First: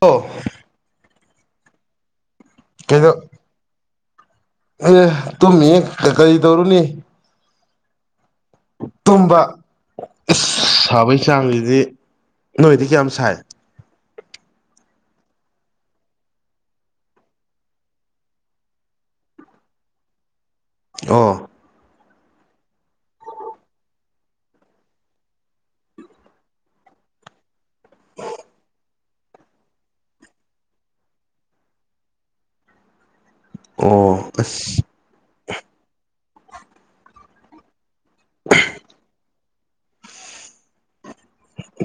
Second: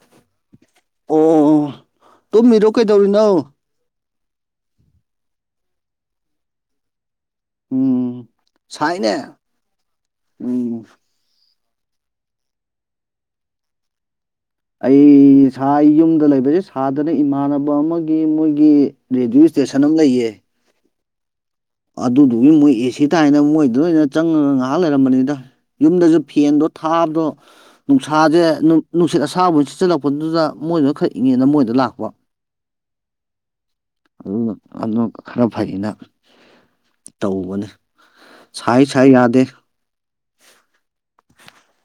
ꯑꯣ ꯑꯣ ꯇꯨꯃꯤꯔꯣ ꯀꯩꯗꯧꯔꯤꯅꯣ ꯑꯩꯌꯦ ꯇꯨꯝꯃꯤꯌꯦ ꯀꯩ ꯀꯩꯗꯧꯔꯨꯅꯤ ꯎꯝ ꯁꯥꯏꯅꯦ ꯇꯨꯝꯕ ꯏꯁ ꯎꯝ ꯁꯥꯕꯩ ꯆꯥꯡꯖꯤꯗꯤ ꯅꯣꯏꯗꯤ ꯀꯌꯥꯝ ꯁꯥꯏ ꯑꯩ ꯁꯥꯏ ꯌꯨꯝꯗ ꯂꯩꯕꯖꯦ ꯁꯥꯗꯅ ꯏꯃꯥꯟꯅꯕ ꯑꯃꯒꯤ ꯃꯣꯏꯒꯤ ꯔꯦꯗꯤꯑꯣ ꯏꯁ꯭ꯇꯦꯁꯟ ꯑꯃ ꯂꯩꯌꯦ ꯑꯣ ꯑꯗꯨꯗꯨꯒꯤ ꯃꯣꯏ ꯑꯦ ꯁꯤ ꯇꯥꯏꯅ ꯃꯣꯏꯗ ꯑꯣꯏꯅ ꯆꯪꯉꯒ ꯉꯍꯥꯛ ꯂꯩꯔꯝꯕꯅꯤꯗ ꯌꯨꯝꯗꯖꯨ ꯐꯦꯟꯗꯣ ꯊꯥꯕꯗꯣ ꯅꯨꯡꯁꯥꯖꯦ ꯅꯨ ꯅꯨꯡꯁꯤꯠ ꯑꯁꯥꯕ ꯁꯤꯠꯆꯜꯂꯛꯄꯗꯨꯗ ꯃꯣꯏꯗꯨꯅ ꯈꯔ ꯏꯪꯉꯦꯅ ꯃꯣꯏꯗ ꯂꯥꯛꯄ ꯑꯣ ꯑꯁ ꯑꯗꯨ [unintelligible] ꯈꯔ ꯐꯩꯌꯦꯅ ꯇꯧꯕꯅꯦ ꯁꯥꯏ ꯁꯥꯏ ꯌꯥꯗꯦ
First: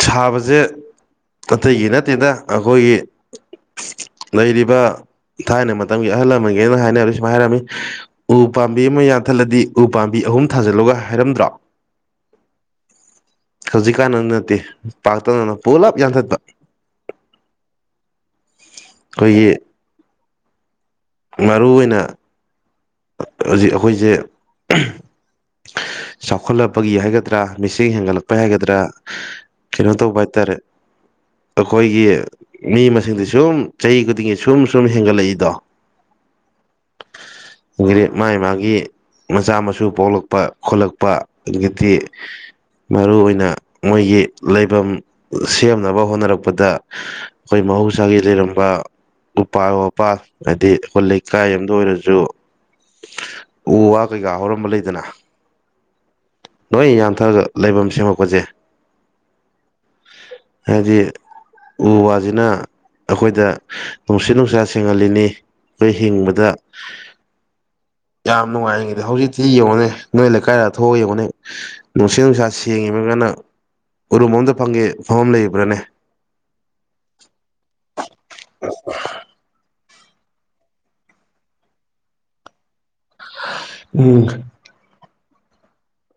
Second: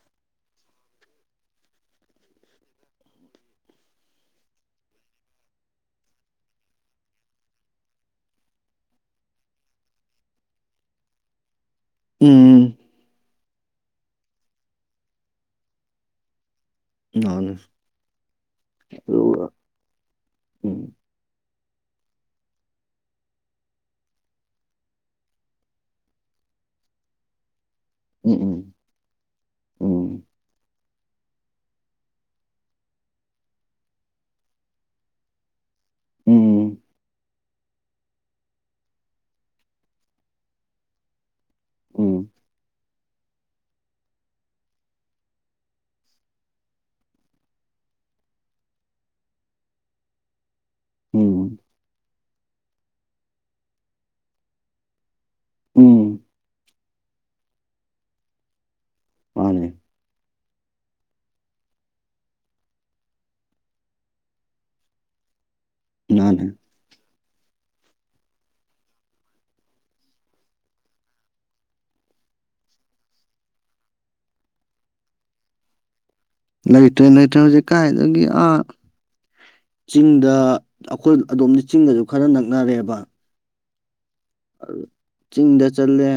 ꯁꯥꯕꯖꯦ ꯑꯇꯩꯒꯤ ꯅꯠꯇꯦꯗ ꯑꯈꯣꯏꯒꯤ ꯂꯩꯔꯤꯕ ꯊꯥꯏꯅ ꯃꯇꯝꯒꯤ ꯑꯍꯜ ꯂꯃꯟꯒꯤꯅ ꯍꯥꯏꯅꯕ ꯁꯨꯨꯝꯃꯥꯏ ꯍꯥꯏꯔꯝꯃꯤ ꯎ ꯄꯥꯝꯕꯤ ꯑꯃꯥ ꯌꯥꯟꯊꯠꯂꯗꯤ ꯎ ꯄꯥꯝꯕꯤ ꯑꯍꯨꯝ ꯊꯥꯖꯤꯜꯂꯨꯒ ꯍꯥꯏꯔꯝꯗ꯭ꯔꯣ ꯎꯝ ꯍꯧꯖꯤꯛꯀꯥꯟ ꯑꯗꯨ ꯅꯠꯇꯦ ꯄꯥꯛꯇꯛꯅꯅ ꯄꯨꯂꯞ ꯌꯥꯟꯊꯠꯄ [unintelligible] ꯑꯗꯨꯒ ꯑꯩꯈꯣꯏꯒꯤ ꯎꯝ ꯃꯔꯨꯑꯣꯏꯅ ꯍꯖꯤꯛ ꯑꯈꯣꯏꯖꯦ ꯆꯥꯎꯈꯠꯂꯛꯄꯒꯤ ꯍꯥꯏꯒꯗ꯭ꯔꯥ ꯃꯤꯁꯤꯡ ꯎꯝ ꯍꯦꯟꯒꯠꯂꯛꯄꯩ ꯎꯝ ꯍꯥꯏꯒꯗ꯭ꯔꯥ ꯀꯩꯅꯣ ꯎꯝ ꯇꯧꯕ ꯍꯥꯏꯇꯥꯔꯦ ꯑꯈꯣꯏꯒꯤ ꯃꯤ ꯃꯁꯤꯡꯗꯤ ꯁꯨꯝ ꯆꯍꯤ ꯈꯨꯗꯤꯡꯒꯤ ꯁꯨꯝ ꯁꯨꯝ ꯍꯦꯟꯒꯠꯂꯛꯏꯗꯣ ꯎꯝ [unintelligible] ꯃꯥꯒꯤ ꯃꯥꯒꯤ ꯃꯆꯥ ꯃꯁꯨ ꯄꯣꯛꯂꯛꯄ ꯈꯣꯠꯂꯛꯄ ꯑꯗꯨꯗꯒꯤ ꯎꯝ ꯃꯔꯨꯑꯣꯏꯅ ꯃꯣꯏꯒꯤ ꯂꯩꯕꯝ ꯁꯦꯝꯅꯕ ꯍꯣꯠꯅꯔꯛꯄꯗ ꯑꯈꯣꯏ ꯃꯍꯧꯁꯥꯒꯤ ꯂꯩꯔꯝꯕ ꯎꯄꯥꯜ ꯋꯥꯄꯥꯜ ꯍꯥꯏꯗꯤ ꯑꯈꯣꯏ ꯂꯩꯀꯥꯏ ꯎꯝ ꯑꯝꯗ ꯑꯣꯏꯔꯖꯨ ꯎ ꯋꯥ ꯀꯩꯀꯥ ꯍꯧꯔꯝꯕ ꯂꯩꯗꯅ ꯎꯝ ꯂꯣꯏ ꯌꯥꯟ ꯊꯠꯂꯒ ꯂꯩꯐꯝ ꯁꯦꯝꯃꯛꯄꯖꯦ ꯃꯥꯅꯦ ꯍꯥꯏꯗꯤ ꯎ ꯋꯥꯁꯤꯅ ꯑꯈꯣꯏꯗ ꯅꯨꯡꯁꯤꯠ ꯅꯨꯡꯁꯥ ꯁꯦꯡꯍꯜꯂꯤꯅꯤ ꯑꯩꯈꯣꯏ ꯃꯥꯅꯦ ꯍꯤꯡꯕꯗ ꯌꯥꯝ ꯅꯨꯡꯉꯥꯏꯉꯦꯗꯤ ꯍꯧꯖꯤꯛꯇꯤ ꯌꯦꯡꯉꯨꯅꯦ ꯅꯣꯏ ꯂꯩꯀꯥꯏꯗ ꯊꯣꯛꯑꯒ ꯌꯦꯡꯉꯨꯅꯦ ꯅꯨꯡꯁꯤꯠ ꯅꯨꯡꯁꯥ ꯁꯦꯡꯉꯤꯕꯒꯅ ꯎꯔꯨꯝ ꯑꯝꯇ ꯐꯝꯒꯦ ꯐꯝꯕꯝ ꯂꯩꯕꯔꯅꯦ ꯂꯩꯇ꯭ꯔꯦ ꯂꯩꯇ꯭ꯔꯦ ꯍꯧꯖꯤꯛ ꯀꯥꯏꯗꯒꯤ ꯑꯥ ꯆꯤꯡꯗ ꯑꯈꯣꯏ ꯑꯗꯣꯝꯅ ꯆꯤꯡꯒꯁꯨ ꯈꯔ ꯅꯛꯅꯔꯦꯕ ꯎꯝ ꯑꯗꯨ ꯆꯤꯡꯗ ꯆꯠꯂꯦ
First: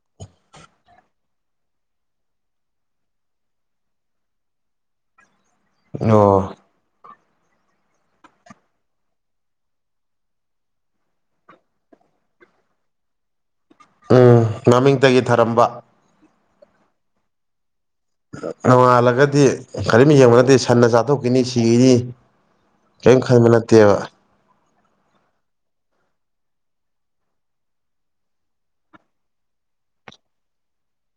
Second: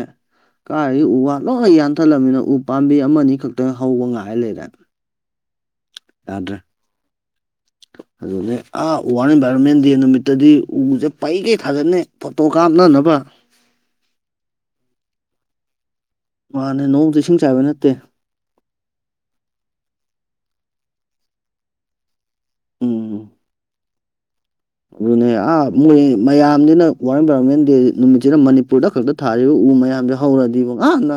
ꯀꯥꯏꯗꯒꯤ ꯎ ꯋꯥ ꯂꯣꯏ ꯌꯥꯟꯊꯠꯂꯝꯃꯤꯅꯣ ꯎ ꯄꯥꯝꯕꯤ ꯑꯃ ꯑꯅꯤ ꯈꯛꯇꯥꯡ ꯍꯧꯕ ꯉꯥꯏ ꯂꯩꯔꯦ ꯑꯣ ꯌꯥꯗ꯭ꯔꯦ ꯑꯗꯨꯅꯦ ꯑꯥ ꯋꯥꯔꯜꯗ ꯏꯟꯚꯥꯏꯔꯣꯟꯃꯦꯟ ꯗꯦ ꯅꯨꯃꯤꯠꯇꯗꯤ ꯎꯁꯦ ꯄꯩꯒꯩ ꯊꯥꯖꯟꯅꯤ ꯐꯣꯇꯣ ꯀꯥꯞꯅꯅꯕ ꯎꯝ ꯃꯃꯤꯡꯇꯒꯤ ꯊꯔꯝꯕ ꯃꯥꯅꯦ ꯅꯣꯡꯃꯗꯤ ꯏꯁꯤꯡ ꯆꯥꯏꯕ ꯅꯠꯇꯦ ꯅꯣꯡꯉꯥꯜꯂꯒꯗꯤ ꯀꯔꯤꯝ ꯌꯦꯡꯕ ꯅꯠꯇꯦ ꯁꯟꯅ ꯆꯥꯊꯣꯛꯈꯤꯅꯤ ꯁꯤꯒꯤꯅꯤ ꯀꯝ ꯎꯝ ꯈꯟꯕ ꯅꯠꯇꯦꯕ ꯑꯗꯨꯅꯦ ꯑꯥ ꯃꯣꯏ ꯃꯌꯥꯝꯁꯤꯅ ꯋꯥꯔꯜ ꯏꯟꯚꯥꯏꯔꯣꯟꯃꯦꯟ ꯗꯦ ꯅꯨꯃꯤꯠꯁꯤꯅ ꯃꯅꯤꯄꯨꯔꯗ ꯈꯛꯇ ꯊꯥꯔꯤꯕ ꯎ ꯃꯌꯥꯝꯁꯦ ꯍꯧꯔꯗꯤꯀꯣ ꯅꯍꯥꯟꯅ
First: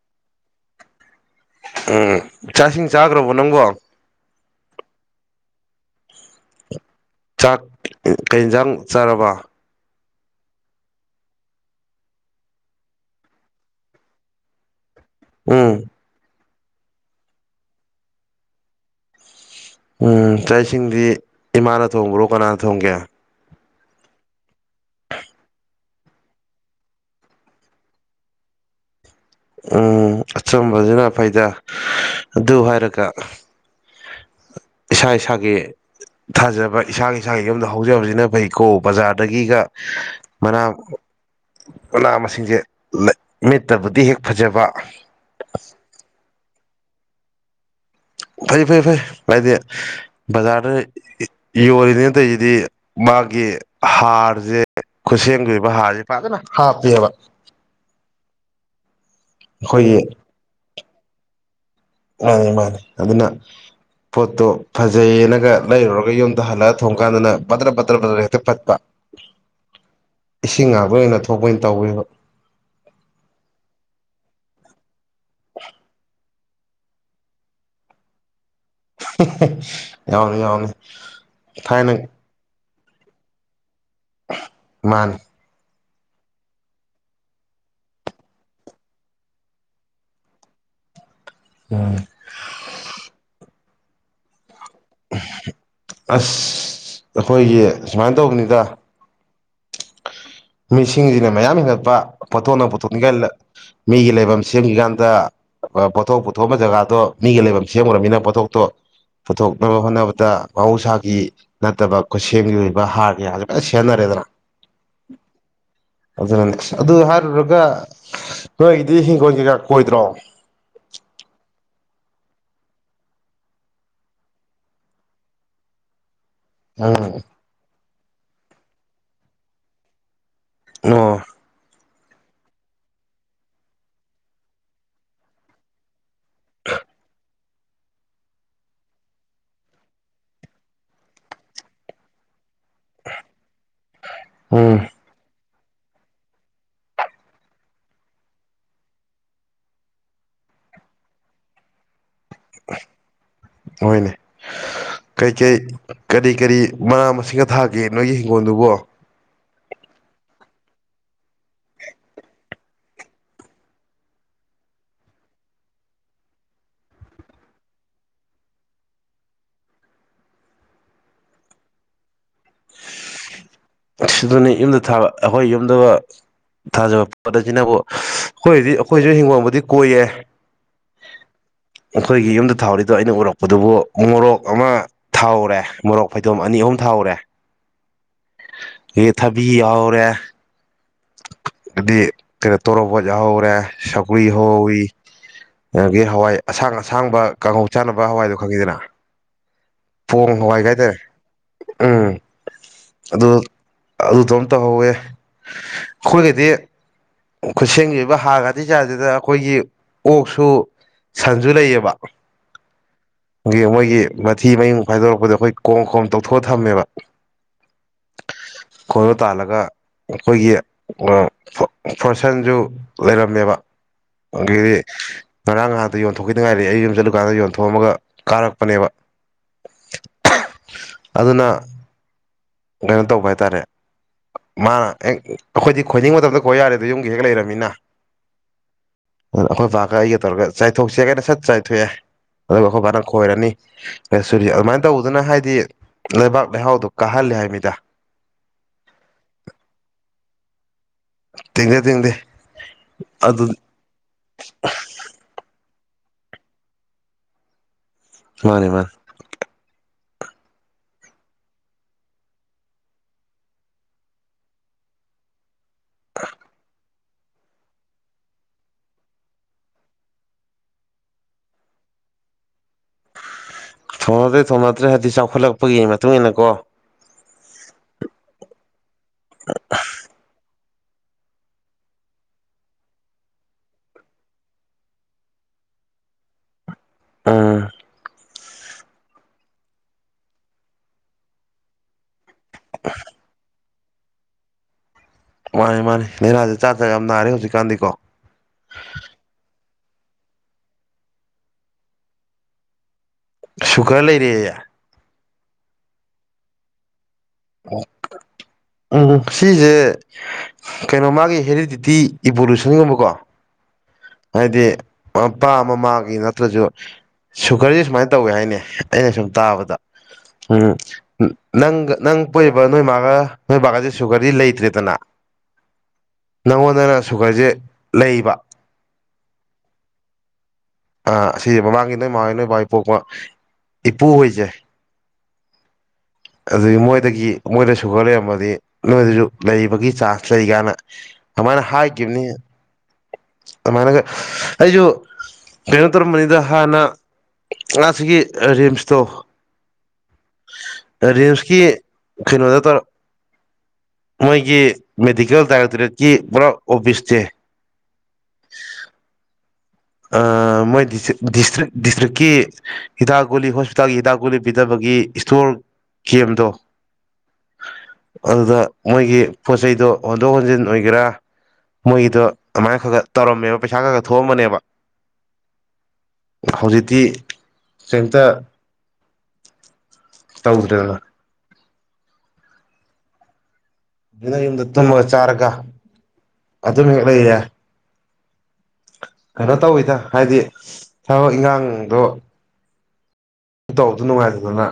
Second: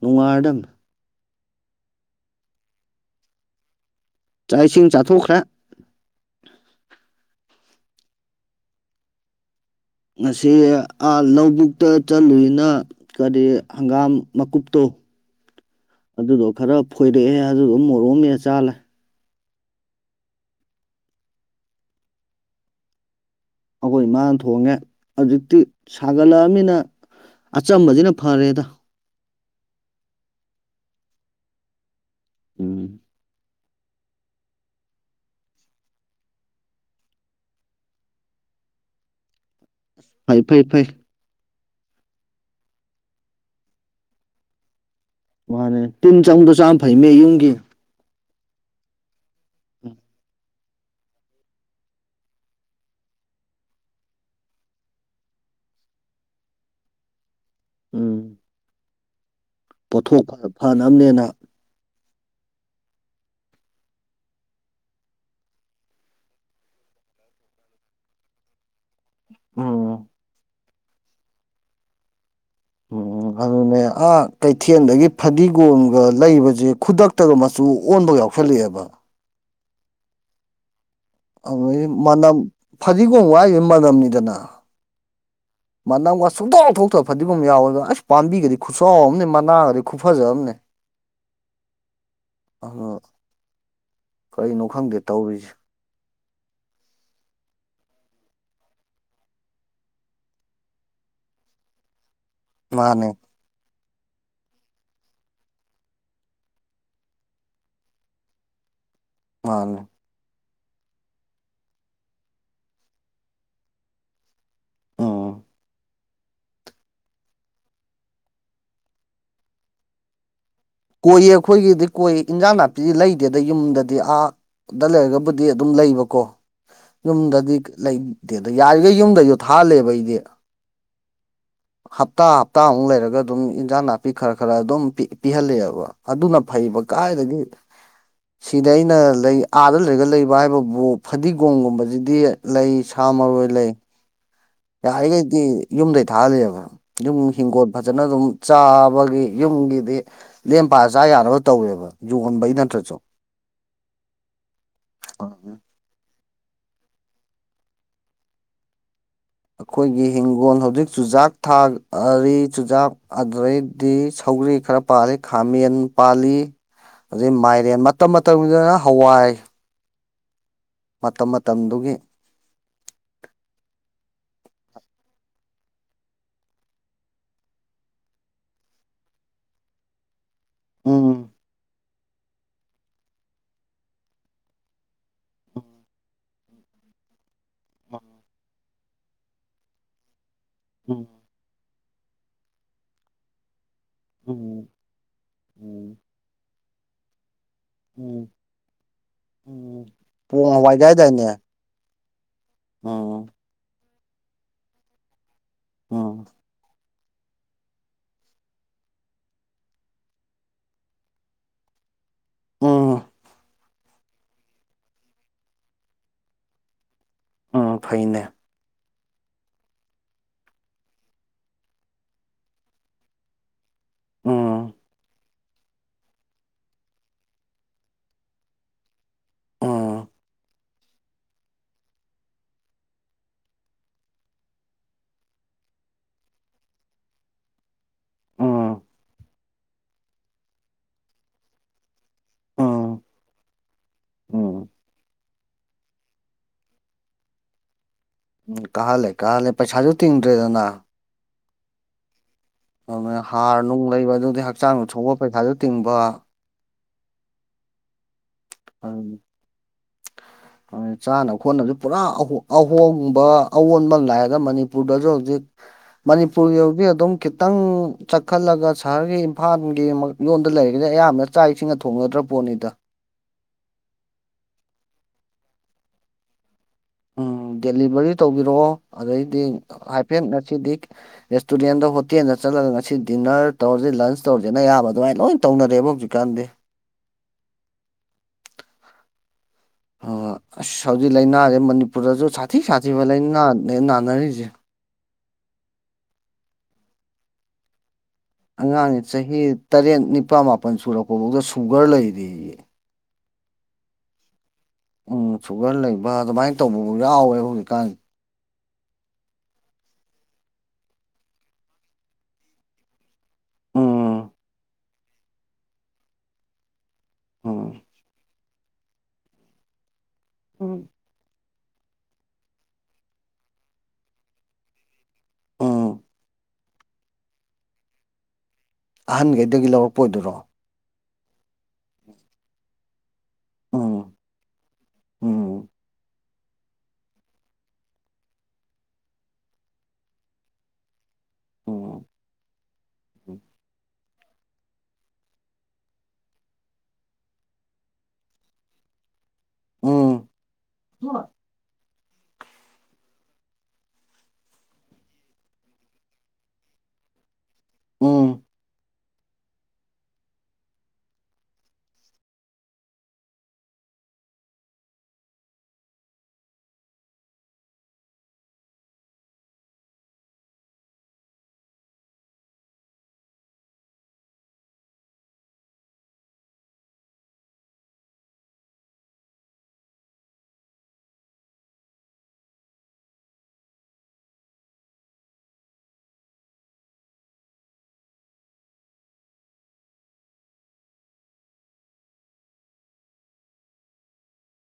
ꯅꯨꯡꯉꯥꯏꯔꯗꯕꯅꯤ ꯎꯝ ꯆꯥꯛ ꯏꯁꯤꯡ ꯆꯥꯈ꯭ꯔꯕꯣ ꯅꯪꯕꯣ ꯆꯥꯛ ꯏꯁꯤꯡ ꯆꯥꯊꯣꯛꯈ꯭ꯔꯦ ꯆꯥꯛ ꯀꯩ ꯍꯤꯟꯖꯥꯡ ꯆꯥꯔꯕ ꯉꯁꯤ ꯂꯧꯕꯨꯛꯇ ꯆꯠꯂꯨꯏꯅ ꯀꯔꯤ ꯍꯪꯒꯥꯝ ꯃꯀꯨꯞꯇꯣ ꯎꯝ ꯑꯗꯨꯗꯣ ꯈꯔ ꯐꯣꯏꯔꯛꯑꯦ ꯑꯗꯨꯒ ꯃꯣꯔꯣꯛ ꯑꯃ ꯃꯦꯠꯂ ꯆꯥꯔꯂꯛꯑ ꯎꯝ ꯆꯥꯛ ꯏꯁꯤꯡꯗꯤ ꯏꯃꯥꯅ ꯊꯣꯡꯕ꯭ꯔꯣ ꯀꯅꯥꯅ ꯊꯣꯡꯒꯦ ꯑꯈꯣꯏ ꯃꯥꯅ ꯊꯣꯡꯉꯦ ꯍꯧꯖꯤꯛꯇꯤ ꯁꯥꯒꯠꯂꯛꯑꯕꯅꯤꯅ ꯑꯆꯝꯕꯁꯤꯅ ꯐꯔꯦꯗ ꯎꯝ ꯑꯆꯝꯕꯁꯤꯅ ꯐꯩꯗ ꯑꯗꯨ ꯎꯝ ꯍꯥꯏꯔꯒ ꯏꯁꯥ ꯏꯁꯥꯒꯤ ꯊꯥꯖꯕ ꯏꯁꯥꯒꯤ ꯏꯁꯥꯒꯤ ꯌꯨꯝꯗ ꯍꯧꯖꯕꯁꯤꯅ ꯐꯩꯀꯣ ꯕꯖꯥꯔꯗꯒꯤꯒ ꯐꯩ ꯃꯅꯥ ꯐꯩ ꯐꯩ ꯃꯅꯥ ꯃꯁꯤꯡꯁꯦ ꯃꯤꯠꯇꯕꯨꯗꯤ ꯍꯦꯛ ꯐꯖꯕ ꯃꯥꯅꯦ ꯇꯤꯟ ꯆꯪꯕꯗꯣ ꯆꯥꯕꯅ ꯐꯩꯃꯦ ꯌꯨꯝꯒꯤ ꯐꯩ ꯐꯩ ꯐꯩ ꯍꯥꯏꯗꯤ ꯕꯖꯥꯔꯗ ꯌꯣꯜꯂꯤꯅꯦ ꯇꯧꯔꯤꯁꯤꯗꯤ ꯃꯥꯒꯤ ꯍꯥꯔꯁꯦ ꯈꯨꯠꯁꯦꯝꯒꯤ ꯑꯣꯏꯕ ꯍꯥꯔꯁꯦ ꯐꯖꯅ ꯍꯥꯞꯄꯦꯕ ꯎꯝ ꯑꯩꯈꯣꯏꯒꯤ ꯄꯣꯠꯊꯣꯛ ꯈꯔ ꯐꯅꯕꯅꯦꯅ ꯃꯥꯅꯤ ꯃꯥꯅꯤ ꯑꯗꯨꯅ ꯄꯣꯠꯇꯣ ꯐꯖꯩꯌꯦꯅꯒ ꯂꯩꯔꯨꯔꯒ ꯌꯨꯝꯗ ꯍꯜꯂꯛꯒ ꯊꯣꯡ ꯀꯥꯟꯗꯅ ꯕꯗ꯭ꯔ ꯕꯗ꯭ꯔ ꯕꯗ꯭ꯔ ꯍꯦꯛꯇ ꯄꯠꯈꯤ ꯄ ꯎꯝ ꯏꯁꯤꯡ ꯉꯥꯛꯇ ꯑꯣꯏꯅ ꯊꯣꯛꯄ ꯑꯣꯏꯅ ꯇꯧꯋꯤꯕ ꯎꯝ ꯎꯝ ꯑꯗꯨꯅꯦ ꯑꯥ ꯀꯩꯊꯦꯜꯗꯒꯤ ꯐꯗꯤꯒꯣꯝꯒ ꯂꯩꯕꯁꯦ ꯈꯨꯗꯛ ꯈꯨꯗꯛꯇꯒ ꯃꯆꯨ ꯑꯣꯟꯕꯒ ꯌꯥꯎꯁꯟꯂꯛ ꯑꯦꯕ ꯌꯥꯎꯋꯤ ꯌꯥꯎꯋꯤ ꯑꯗꯨ ꯃꯅꯝ ꯐꯗꯤꯒꯣꯝ ꯍꯥꯏꯔꯤꯁꯦ ꯃꯅꯝꯅꯤꯗꯅ ꯃꯥꯥꯅꯤ ꯃꯅꯝꯒ ꯁꯨꯡꯊꯣꯛ ꯊꯣꯛꯇꯕ ꯐꯗꯤꯒꯝ ꯌꯥꯎꯋꯦꯕ ꯑꯁ ꯄꯥꯝꯕꯤꯒꯗꯤ ꯈꯨꯆꯥꯎ ꯑꯃꯅꯦ ꯃꯅꯥꯒꯗꯤ ꯈꯨꯐꯖꯝꯅꯦ [inaudible] ꯎꯝ ꯑꯗꯨ ꯀꯔꯤꯅꯣ ꯈꯪꯗꯦ ꯇꯧꯔꯤꯁꯦ ꯑꯁ ꯑꯩꯈꯣꯏꯒꯤ ꯁꯨꯃꯥꯏꯅ ꯇꯧꯕꯅꯤꯗ ꯃꯤꯁꯤꯡꯁꯤꯅ ꯃꯌꯥꯝ ꯍꯦꯟꯒꯠꯄ ꯄꯣꯊꯣꯛꯅ ꯃꯥꯅꯦ ꯄꯨꯊꯣꯛꯅꯤꯉꯥꯏ ꯃꯤꯒꯤ ꯂꯩꯐꯝ ꯁꯦꯝꯈꯤꯀꯥꯟꯗ ꯄꯣꯊꯣꯛ ꯄꯨꯊꯣꯛꯑꯝꯕ ꯖꯒꯥꯗꯣ ꯃꯤꯒꯤ ꯂꯩꯐꯝ ꯁꯦꯝꯈ꯭ꯔꯅꯤꯅ ꯄꯣꯊꯣꯛꯇꯣ ꯄꯨꯊꯣꯛꯅꯕ ꯃꯥꯅꯦ ꯍꯣꯠꯅꯕꯗ ꯃꯍꯧꯁꯥꯒꯤ ꯅꯠꯇꯕ ꯈꯨꯠꯁꯦꯝꯒꯤ ꯑꯣꯏꯕ ꯍꯥꯔ ꯃꯌꯥꯝꯁꯦ ꯐꯖ ꯁꯦꯝꯅꯔꯦꯗꯅ ꯎꯝ ꯑꯗꯨꯅ ꯑꯗꯨ ꯍꯥꯏꯔꯨꯔꯒ ꯅꯣꯏꯒꯤꯗꯤ ꯍꯤꯡꯈꯣꯜ ꯀꯩꯀꯥ ꯀꯣꯏꯗ꯭ꯔꯣ ꯀꯣꯏꯌꯦ ꯑꯩꯈꯣꯏꯒꯤꯗꯤ ꯀꯣꯏ ꯏꯟꯖꯥꯡ ꯅꯥꯄꯤ ꯂꯩꯇꯦꯗ ꯌꯨꯝꯗꯗꯤ ꯑꯥ ꯗ ꯂꯩꯔꯒꯕꯨꯗꯤ ꯑꯗꯨꯝ ꯂꯩꯕꯀꯣ ꯎꯝ ꯌꯨꯝꯗꯗꯤ ꯂꯩꯗꯦꯗ ꯌꯥꯔꯤꯈꯩ ꯌꯨꯝꯗꯩꯖꯨ ꯊꯥꯍꯜꯂꯦꯕ ꯑꯩꯗꯤ ꯑꯣ ꯍꯞꯇꯥ -ꯍꯞꯇꯥꯃꯨꯛ ꯂꯩꯔꯒ ꯑꯗꯨꯝ ꯏꯟꯖꯥꯡ ꯅꯥꯄꯤ ꯈꯔ -ꯈꯔ ꯑꯗꯨꯝ ꯄꯤꯍꯜꯂꯦꯕ ꯑꯗꯨꯅ ꯐꯩꯕ ꯀꯥꯏꯗꯒꯤ ꯁꯤꯗ ꯑꯩꯅ ꯂꯩ ꯑꯥꯗ ꯂꯩꯔꯒ ꯂꯩꯕ ꯍꯥꯏꯕꯕꯨ ꯐꯗꯤꯒꯣꯝꯒꯨꯝꯕꯁꯤꯗꯤ ꯂꯩ ꯁꯥ ꯃꯔꯣꯏ ꯂꯩ ꯎꯝ ꯑꯥ ꯂꯩꯗꯤ ꯌꯨꯝꯗꯩ ꯊꯥꯍꯜꯂꯛꯑꯦꯕ ꯌꯨꯝ ꯍꯤꯡꯒꯣꯜ ꯐꯖꯅ ꯑꯗꯨꯝ ꯆꯥꯕꯒꯤ ꯌꯨꯝꯒꯤꯗꯤ ꯂꯦꯝꯄ ꯆꯥ -ꯌꯥꯅꯕ ꯇꯧꯋꯦꯕ ꯌꯣꯟꯕꯩ ꯅꯠꯇ꯭ꯔꯁꯨ ꯍꯣꯏꯅꯦ ꯀꯩꯀꯩ ꯀꯔꯤ- ꯀꯔꯤ ꯃꯅꯥ ꯃꯁꯤꯡꯒ ꯊꯥꯒꯦ ꯅꯣꯏꯒꯤ ꯍꯤꯡꯒꯣꯜꯗꯨꯕꯣ ꯑꯩꯈꯣꯏꯒꯤ ꯍꯤꯡꯒꯣꯜ ꯍꯧꯖꯤꯛ ꯆꯨꯖꯥꯛ ꯊꯥꯔꯤ ꯆꯨꯖꯥꯛ ꯑꯗꯨꯗꯩꯗꯤ ꯁꯧꯒ꯭ꯔꯤ ꯈꯔ ꯄꯥꯜꯂꯤ ꯈꯥꯃꯦꯟ ꯄꯥꯜꯂꯤ ꯑꯗꯩ ꯃꯥꯏꯔꯦꯟ ꯃꯇꯝ- ꯃꯇꯝꯒꯤꯗꯅ ꯍꯋꯥꯏ ꯃꯇꯝ -ꯃꯇꯝꯗꯨꯒꯤ [inaudible] ꯑꯗꯨꯅꯤ ꯌꯨꯝꯗ ꯊꯥꯕ ꯑꯩꯈꯣꯏ ꯌꯨꯝꯗꯒ ꯊꯥꯖꯕ ꯄꯣꯠ ꯑꯁꯤꯅꯕꯨ ꯑꯩꯈꯣꯏꯗꯤ ꯑꯩꯈꯣꯏꯁꯨ ꯍꯤꯡꯒꯣꯜꯕꯨꯗꯤ ꯀꯣꯏꯌꯦ ꯎꯝ ꯑꯩꯈꯣꯏꯒꯤ ꯌꯨꯝꯗ ꯊꯥꯍꯩꯔꯤꯗꯣ ꯑꯩꯅ ꯎꯔꯛꯄꯗꯨꯕꯨ ꯃꯣꯔꯣꯛ ꯑꯃ ꯊꯥꯍꯧꯔꯦ ꯃꯣꯔꯣꯛ ꯐꯩꯗꯣꯝ ꯑꯅꯤ ꯑꯍꯨꯝ ꯊꯥꯍꯧꯔꯦ ꯎꯝ ꯑꯦ ꯊꯕꯤ ꯌꯥꯍꯧꯔꯦ ꯎꯝ ꯑꯗꯤ ꯀꯩꯅꯣ ꯇꯣꯔꯣꯕꯣꯠ ꯌꯥꯍꯧꯔꯦ ꯁꯧꯒ꯭ꯔꯤ ꯎꯝ ꯍꯧꯍꯧꯋꯤ ꯎꯝ ꯑꯗꯒꯤ ꯍꯋꯥꯏ ꯑꯁꯥꯡ- ꯑꯁꯥꯡꯕ ꯀꯥꯡꯍꯧ ꯆꯥꯅꯕ ꯎꯝ ꯍꯋꯥꯏꯗꯣ ꯈꯪꯉꯤꯗꯅ ꯎꯝ ꯄꯣꯡ ꯍꯋꯥꯏ ꯍꯋꯥꯏꯒ ꯀꯥꯏꯇꯥꯔꯦ ꯌꯥꯏꯗꯥꯏꯅꯦ ꯎꯝ ꯑꯗꯨ ꯑꯗꯨꯗꯨꯃ ꯇꯧꯍꯧꯋꯦ ꯎꯝ ꯑꯩꯈꯣꯏꯒꯤꯗꯤ ꯈꯨꯠꯁꯦꯝꯒꯤ ꯑꯣꯏꯕ ꯍꯥꯔꯒꯗꯤ ꯆꯥꯏꯗꯦꯗ ꯑꯩꯈꯣꯏꯒꯤ ꯑꯣꯛꯁꯨ ꯁꯟꯁꯨ ꯂꯩꯌꯦꯕ- ꯎꯝ ꯒꯤ ꯃꯣꯏꯒꯤ ꯃꯊꯤ ꯃꯌꯨꯡ ꯐꯥꯏꯗꯣꯔꯛꯄꯗꯣ ꯑꯩꯈꯣꯏ ꯀꯣꯝ- ꯀꯣꯝ ꯇꯧꯊꯣꯛꯑ ꯊꯝꯃꯦꯕ ꯎꯝ ꯐꯩꯅꯦ ꯈꯣꯏꯕ ꯇꯥꯜꯂꯒ ꯑꯩꯈꯣꯏꯒꯤ ꯑ ꯐꯣꯔꯁꯟꯁꯨ ꯂꯩꯔꯝꯃꯦꯕ ꯎꯝ ꯑꯗꯒꯤꯗꯤ ꯉꯔꯥꯡ ꯅꯍꯥꯜ ꯌꯣꯟꯊꯣꯛꯈꯤꯗ ꯉꯥꯏꯔꯤ ꯑꯩ ꯌꯨꯝꯆꯠꯂꯤꯀꯥꯟꯗ ꯌꯣꯟꯊꯣꯛꯑꯝꯃꯒ ꯀꯥꯔꯛꯄꯅꯦꯕ ꯎꯝ ꯑꯗꯨꯅ ꯀꯩꯅꯣ ꯇꯧꯕ ꯍꯥꯏꯇꯥꯔꯦ ꯃꯥꯅ ꯍꯦꯛ ꯑꯩꯈꯣꯏꯗꯤ ꯈꯣꯏꯅꯤꯡꯕ ꯃꯇꯝꯗ ꯈꯣꯏ ꯌꯥꯔꯦꯗ ꯌꯨꯝꯒꯤꯗ ꯍꯦꯛ ꯂꯩꯔꯃꯤꯅ ꯎꯝ ꯎꯝ ꯑꯗ ꯑꯩꯈꯣꯏ ꯕꯥꯀ ꯑꯩꯒ ꯇꯧꯔꯒ ꯆꯥꯏꯊꯣꯛꯁꯦ ꯍꯥꯔꯒꯅ ꯁꯠ ꯆꯥꯏꯊꯣꯛꯑꯦ꯫ ꯑꯗꯨꯒ ꯑꯩꯈꯣꯏ ꯕꯥꯅ ꯎꯝ ꯎꯝ ꯈꯣꯏꯔꯅꯤ [unintelligible] ꯇꯧꯗꯨꯅ ꯍꯥꯏꯗꯤ ꯂꯩꯕꯥꯛ ꯂꯩꯍꯥꯎꯗꯣ ꯀꯥꯍꯜꯂꯦ ꯍꯥꯏ ꯃꯤꯗ꯫ ꯎꯝ ꯀꯥꯜꯂꯦ ꯀꯥꯜꯂꯦ ꯄꯩꯁꯥꯁꯨ ꯇꯤꯡꯗ꯭ꯔꯦꯗꯅ꯫ ꯇꯤꯡꯗꯦ ꯇꯤꯡꯗꯦ꯫ ꯑꯗꯨ ꯍꯥꯔ ꯅꯨꯡ ꯂꯩꯕ ꯑꯗꯨꯗꯤ ꯍꯛꯆꯥꯡ ꯁꯣꯛꯂꯛꯄꯩ ꯄꯩꯁꯥꯁꯨ ꯇꯤꯡꯕ꯫ ꯀꯔꯥꯏꯂꯩꯅꯣ ꯎꯝ ꯑ ꯎꯝ ꯆꯥꯅ ꯈꯣꯠꯅꯕꯁꯨ ꯄꯨꯔꯥ ꯑꯍꯣꯡ ꯑꯍꯣꯡꯕ ꯑꯑꯣꯟꯕ ꯑꯃ ꯂꯥꯛꯑꯒ ꯃꯅꯤꯄꯨꯔꯗꯁꯨ ꯍꯧꯖꯤꯛ ꯃꯅꯤꯄꯨꯔꯗꯒꯤ ꯑꯗꯨꯝ ꯈꯤꯇꯪ ꯆꯠꯈꯠꯂꯒ ꯁꯍꯔꯒꯤ ꯏꯝꯐꯥꯜꯒꯤ ꯃꯉꯛ ꯃꯌꯣꯟꯗ ꯂꯩꯔꯒ ꯑꯌꯥꯝꯕ ꯆꯥꯛ ꯏꯁꯤꯡꯒ ꯊꯣꯡꯅꯗ꯭ꯔ ꯄꯣꯠꯅꯤꯗ꯫ ꯊꯣꯡꯅꯗ꯭ꯔꯦ ꯊꯣꯡꯅꯗ꯭ꯔꯦ ꯍꯥꯏꯗꯤ ꯆꯥꯎꯈꯠꯂꯛꯄꯒꯤ ꯃꯇꯨꯡ ꯏꯟꯅ ꯀꯣ꯫ ꯎꯝ ꯗꯦꯂꯤꯚꯔꯤ ꯇꯧꯕꯤꯔꯛꯑꯣ ꯑꯗꯩꯗꯤ ꯍꯥꯏꯐꯦꯠ ꯉꯁꯤꯗꯤ ꯔꯦꯁꯇꯨꯔꯦꯟꯗ ꯍꯣꯇꯦꯟꯗ ꯆꯠꯂꯒ ꯉꯁꯤ ꯗꯤꯟꯅꯔ ꯇꯧꯔꯁꯦ ꯂꯟꯁ ꯇꯧꯔꯖꯦꯅ ꯑꯌꯥꯕ ꯂꯣꯏ꯫ ꯇꯧꯅꯔꯦꯕ ꯍꯧꯖꯤꯛꯀꯥꯟꯗꯤ꯫ ꯎꯝ ꯑꯪ ꯑꯁ ꯍꯧꯖꯤꯛ ꯂꯥꯏꯅꯁꯦ ꯃꯅꯤꯄꯨꯔꯗꯁꯨ ꯁꯥꯊꯤ ꯁꯥꯊꯤꯕ ꯂꯥꯏꯅꯥꯅꯦ ꯅꯥꯟꯅꯔꯤꯁꯦ꯫ ꯍꯣꯏ ꯃꯥꯅꯤ ꯂꯩꯅꯁꯦ ꯖꯥꯠ ꯖꯥꯠ ꯌꯥꯝ ꯅꯥꯔꯦ ꯍꯧꯖꯤꯛꯀꯥꯟꯗꯤꯀꯣ꯫ ꯑꯉꯥꯡ ꯆꯍꯤ ꯇꯔꯦꯠ ꯅꯤꯄꯥꯜ ꯃꯥꯄꯜ ꯁꯨꯔꯛꯄꯐꯧꯗ ꯁꯨꯒꯔ ꯂꯩꯔꯦꯌꯦ꯫ ꯁꯨꯒꯔ ꯂꯩꯔꯦꯑꯦ꯫ ꯎꯝ ꯁꯨꯒꯔ ꯂꯩꯕ ꯑꯗꯨꯃꯥꯏꯅ ꯇꯧꯕꯕꯨ ꯌꯥꯎꯋꯦꯕ꯫ ꯍꯧꯖꯤꯛꯀꯥꯟ ꯑꯣ ꯎꯝ ꯁꯤꯁꯦ ꯀꯩꯅꯣ ꯃꯥꯒꯤ ꯍꯦꯔꯤꯗꯤꯇꯤ ꯏꯕꯣꯂꯨꯁꯟꯒꯨꯝꯕꯀꯣ꯫ ꯎꯝ ꯍꯥꯏꯗꯤ ꯃꯄꯥ ꯃꯃꯥꯒꯤ ꯅꯠꯇ꯭ꯔꯁꯨ ꯎꯝ ꯁꯨꯒꯔꯁꯤ ꯁꯨꯃꯥꯏꯅ ꯇꯧꯋꯦ ꯍꯥꯏꯅꯦ ꯫ ꯑꯩꯅ ꯁꯨꯝ ꯇꯥꯕꯗ ꯎꯝ ꯅꯪꯒ ꯅꯪ ꯄꯣꯛꯏꯕ ꯅꯣꯏ ꯃꯥꯒ ꯅꯣꯏ ꯕꯥꯒꯁꯦ ꯁꯨꯒꯔꯗꯤ ꯂꯩꯇ꯭ꯔꯦꯗꯅ꯫ ꯎꯝ ꯅꯪꯉꯣꯟꯗꯅ ꯁꯨꯒꯔꯁꯦ ꯂꯩꯕ꯫ ꯑꯍꯟꯒꯑꯩ ꯗꯒꯤ ꯂꯧꯔꯛꯄ ꯑꯣꯏꯗꯣꯏꯔꯣ꯫ ꯑ ꯁꯤꯁꯦ ꯃꯃꯥꯡꯒꯤ ꯅꯣꯏ ꯃꯥꯑꯣꯏ ꯅꯣꯏ ꯕꯥꯑꯣꯏ ꯄꯣꯛꯄ ꯎꯝ ꯏꯄꯨꯍꯣꯏꯁꯦ꯫ ꯎꯝ ꯑꯗꯨꯗꯒꯤ ꯃꯣꯏꯗꯒꯤ ꯃꯣꯏꯗ ꯁꯨꯒꯔ ꯂꯩꯔꯝꯃꯗꯤ ꯅꯣꯏꯗꯁꯨ ꯂꯩꯕꯒꯤ ꯆꯥꯟꯁ ꯂꯩ ꯒꯥꯏꯅ꯫ ꯑꯗꯨꯃꯥꯏꯅ ꯎꯝ ꯍꯥꯏꯒꯤꯕꯅꯤ ꯑꯗꯨꯃꯥꯏꯅꯒ ꯑꯩꯁꯨ ꯀꯩꯅꯣ ꯇꯧꯔꯝꯕꯅꯤꯗ ꯍꯥꯟꯅ ꯉꯥꯁꯤꯒꯤ ꯔꯤꯝꯁꯇꯣ ꯎꯝ ꯎꯝ ꯔꯤꯝꯁꯀꯤ ꯀꯩꯅꯣꯗ ꯇꯧꯔꯝ ꯃꯣꯏꯒꯤ ꯃꯦꯗꯤꯀꯦꯜ ꯗꯥꯏꯔꯦꯛꯇꯣꯔꯦꯠꯀꯤ ꯄꯨꯔꯥ ꯑꯣꯐꯤꯁꯁꯦ ꯎꯝ ꯑ ꯃꯣꯏ ꯗꯤꯁꯇ꯭ꯔꯤꯛ ꯗꯤꯁꯇ꯭ꯔꯤꯛꯀꯤ ꯍꯤꯗꯥꯛ ꯒꯨꯂꯤ ꯍꯣꯁꯄꯤꯇꯥꯜꯒꯤ ꯍꯤꯗꯥꯛ ꯒꯨꯂꯤ ꯄꯤꯗꯕꯒꯤ ꯏꯁꯇꯣꯔ ꯀꯦꯝꯗꯣ ꯑꯗꯨꯗ ꯃꯣꯏꯒꯤ ꯄꯣꯠꯆꯩꯗꯣ ꯍꯣꯟꯗꯣꯛ ꯍꯣꯟꯖꯤꯟ ꯑꯣꯏꯒꯦꯔꯥ ꯃꯣꯏꯒꯤꯗꯣ ꯑꯗꯨꯃꯥꯏꯅ ꯈ ꯈ ꯇꯧꯔꯝꯃꯦꯕ ꯄꯩꯁꯥ ꯈ ꯈ ꯊꯣꯛꯑꯝꯕꯅꯦꯕ ꯍꯧꯖꯤꯛꯇꯤ ꯀꯤꯝꯇ ꯇꯧꯗ꯭ꯔꯦꯗꯅ ꯅꯌꯨꯝꯗ ꯇꯨꯝꯃ ꯆꯥꯔꯒ ꯑꯗꯨꯝ ꯍꯦꯛ ꯂꯩꯌꯦ ꯀꯩꯅꯣ ꯇꯧꯋꯤꯗ ꯍꯥꯏꯗꯤ ꯊꯕꯛ ꯏꯟꯒꯥꯡꯗꯣ ꯇꯧꯕꯗꯨ ꯅꯨꯡꯉꯥꯏꯇꯗꯅ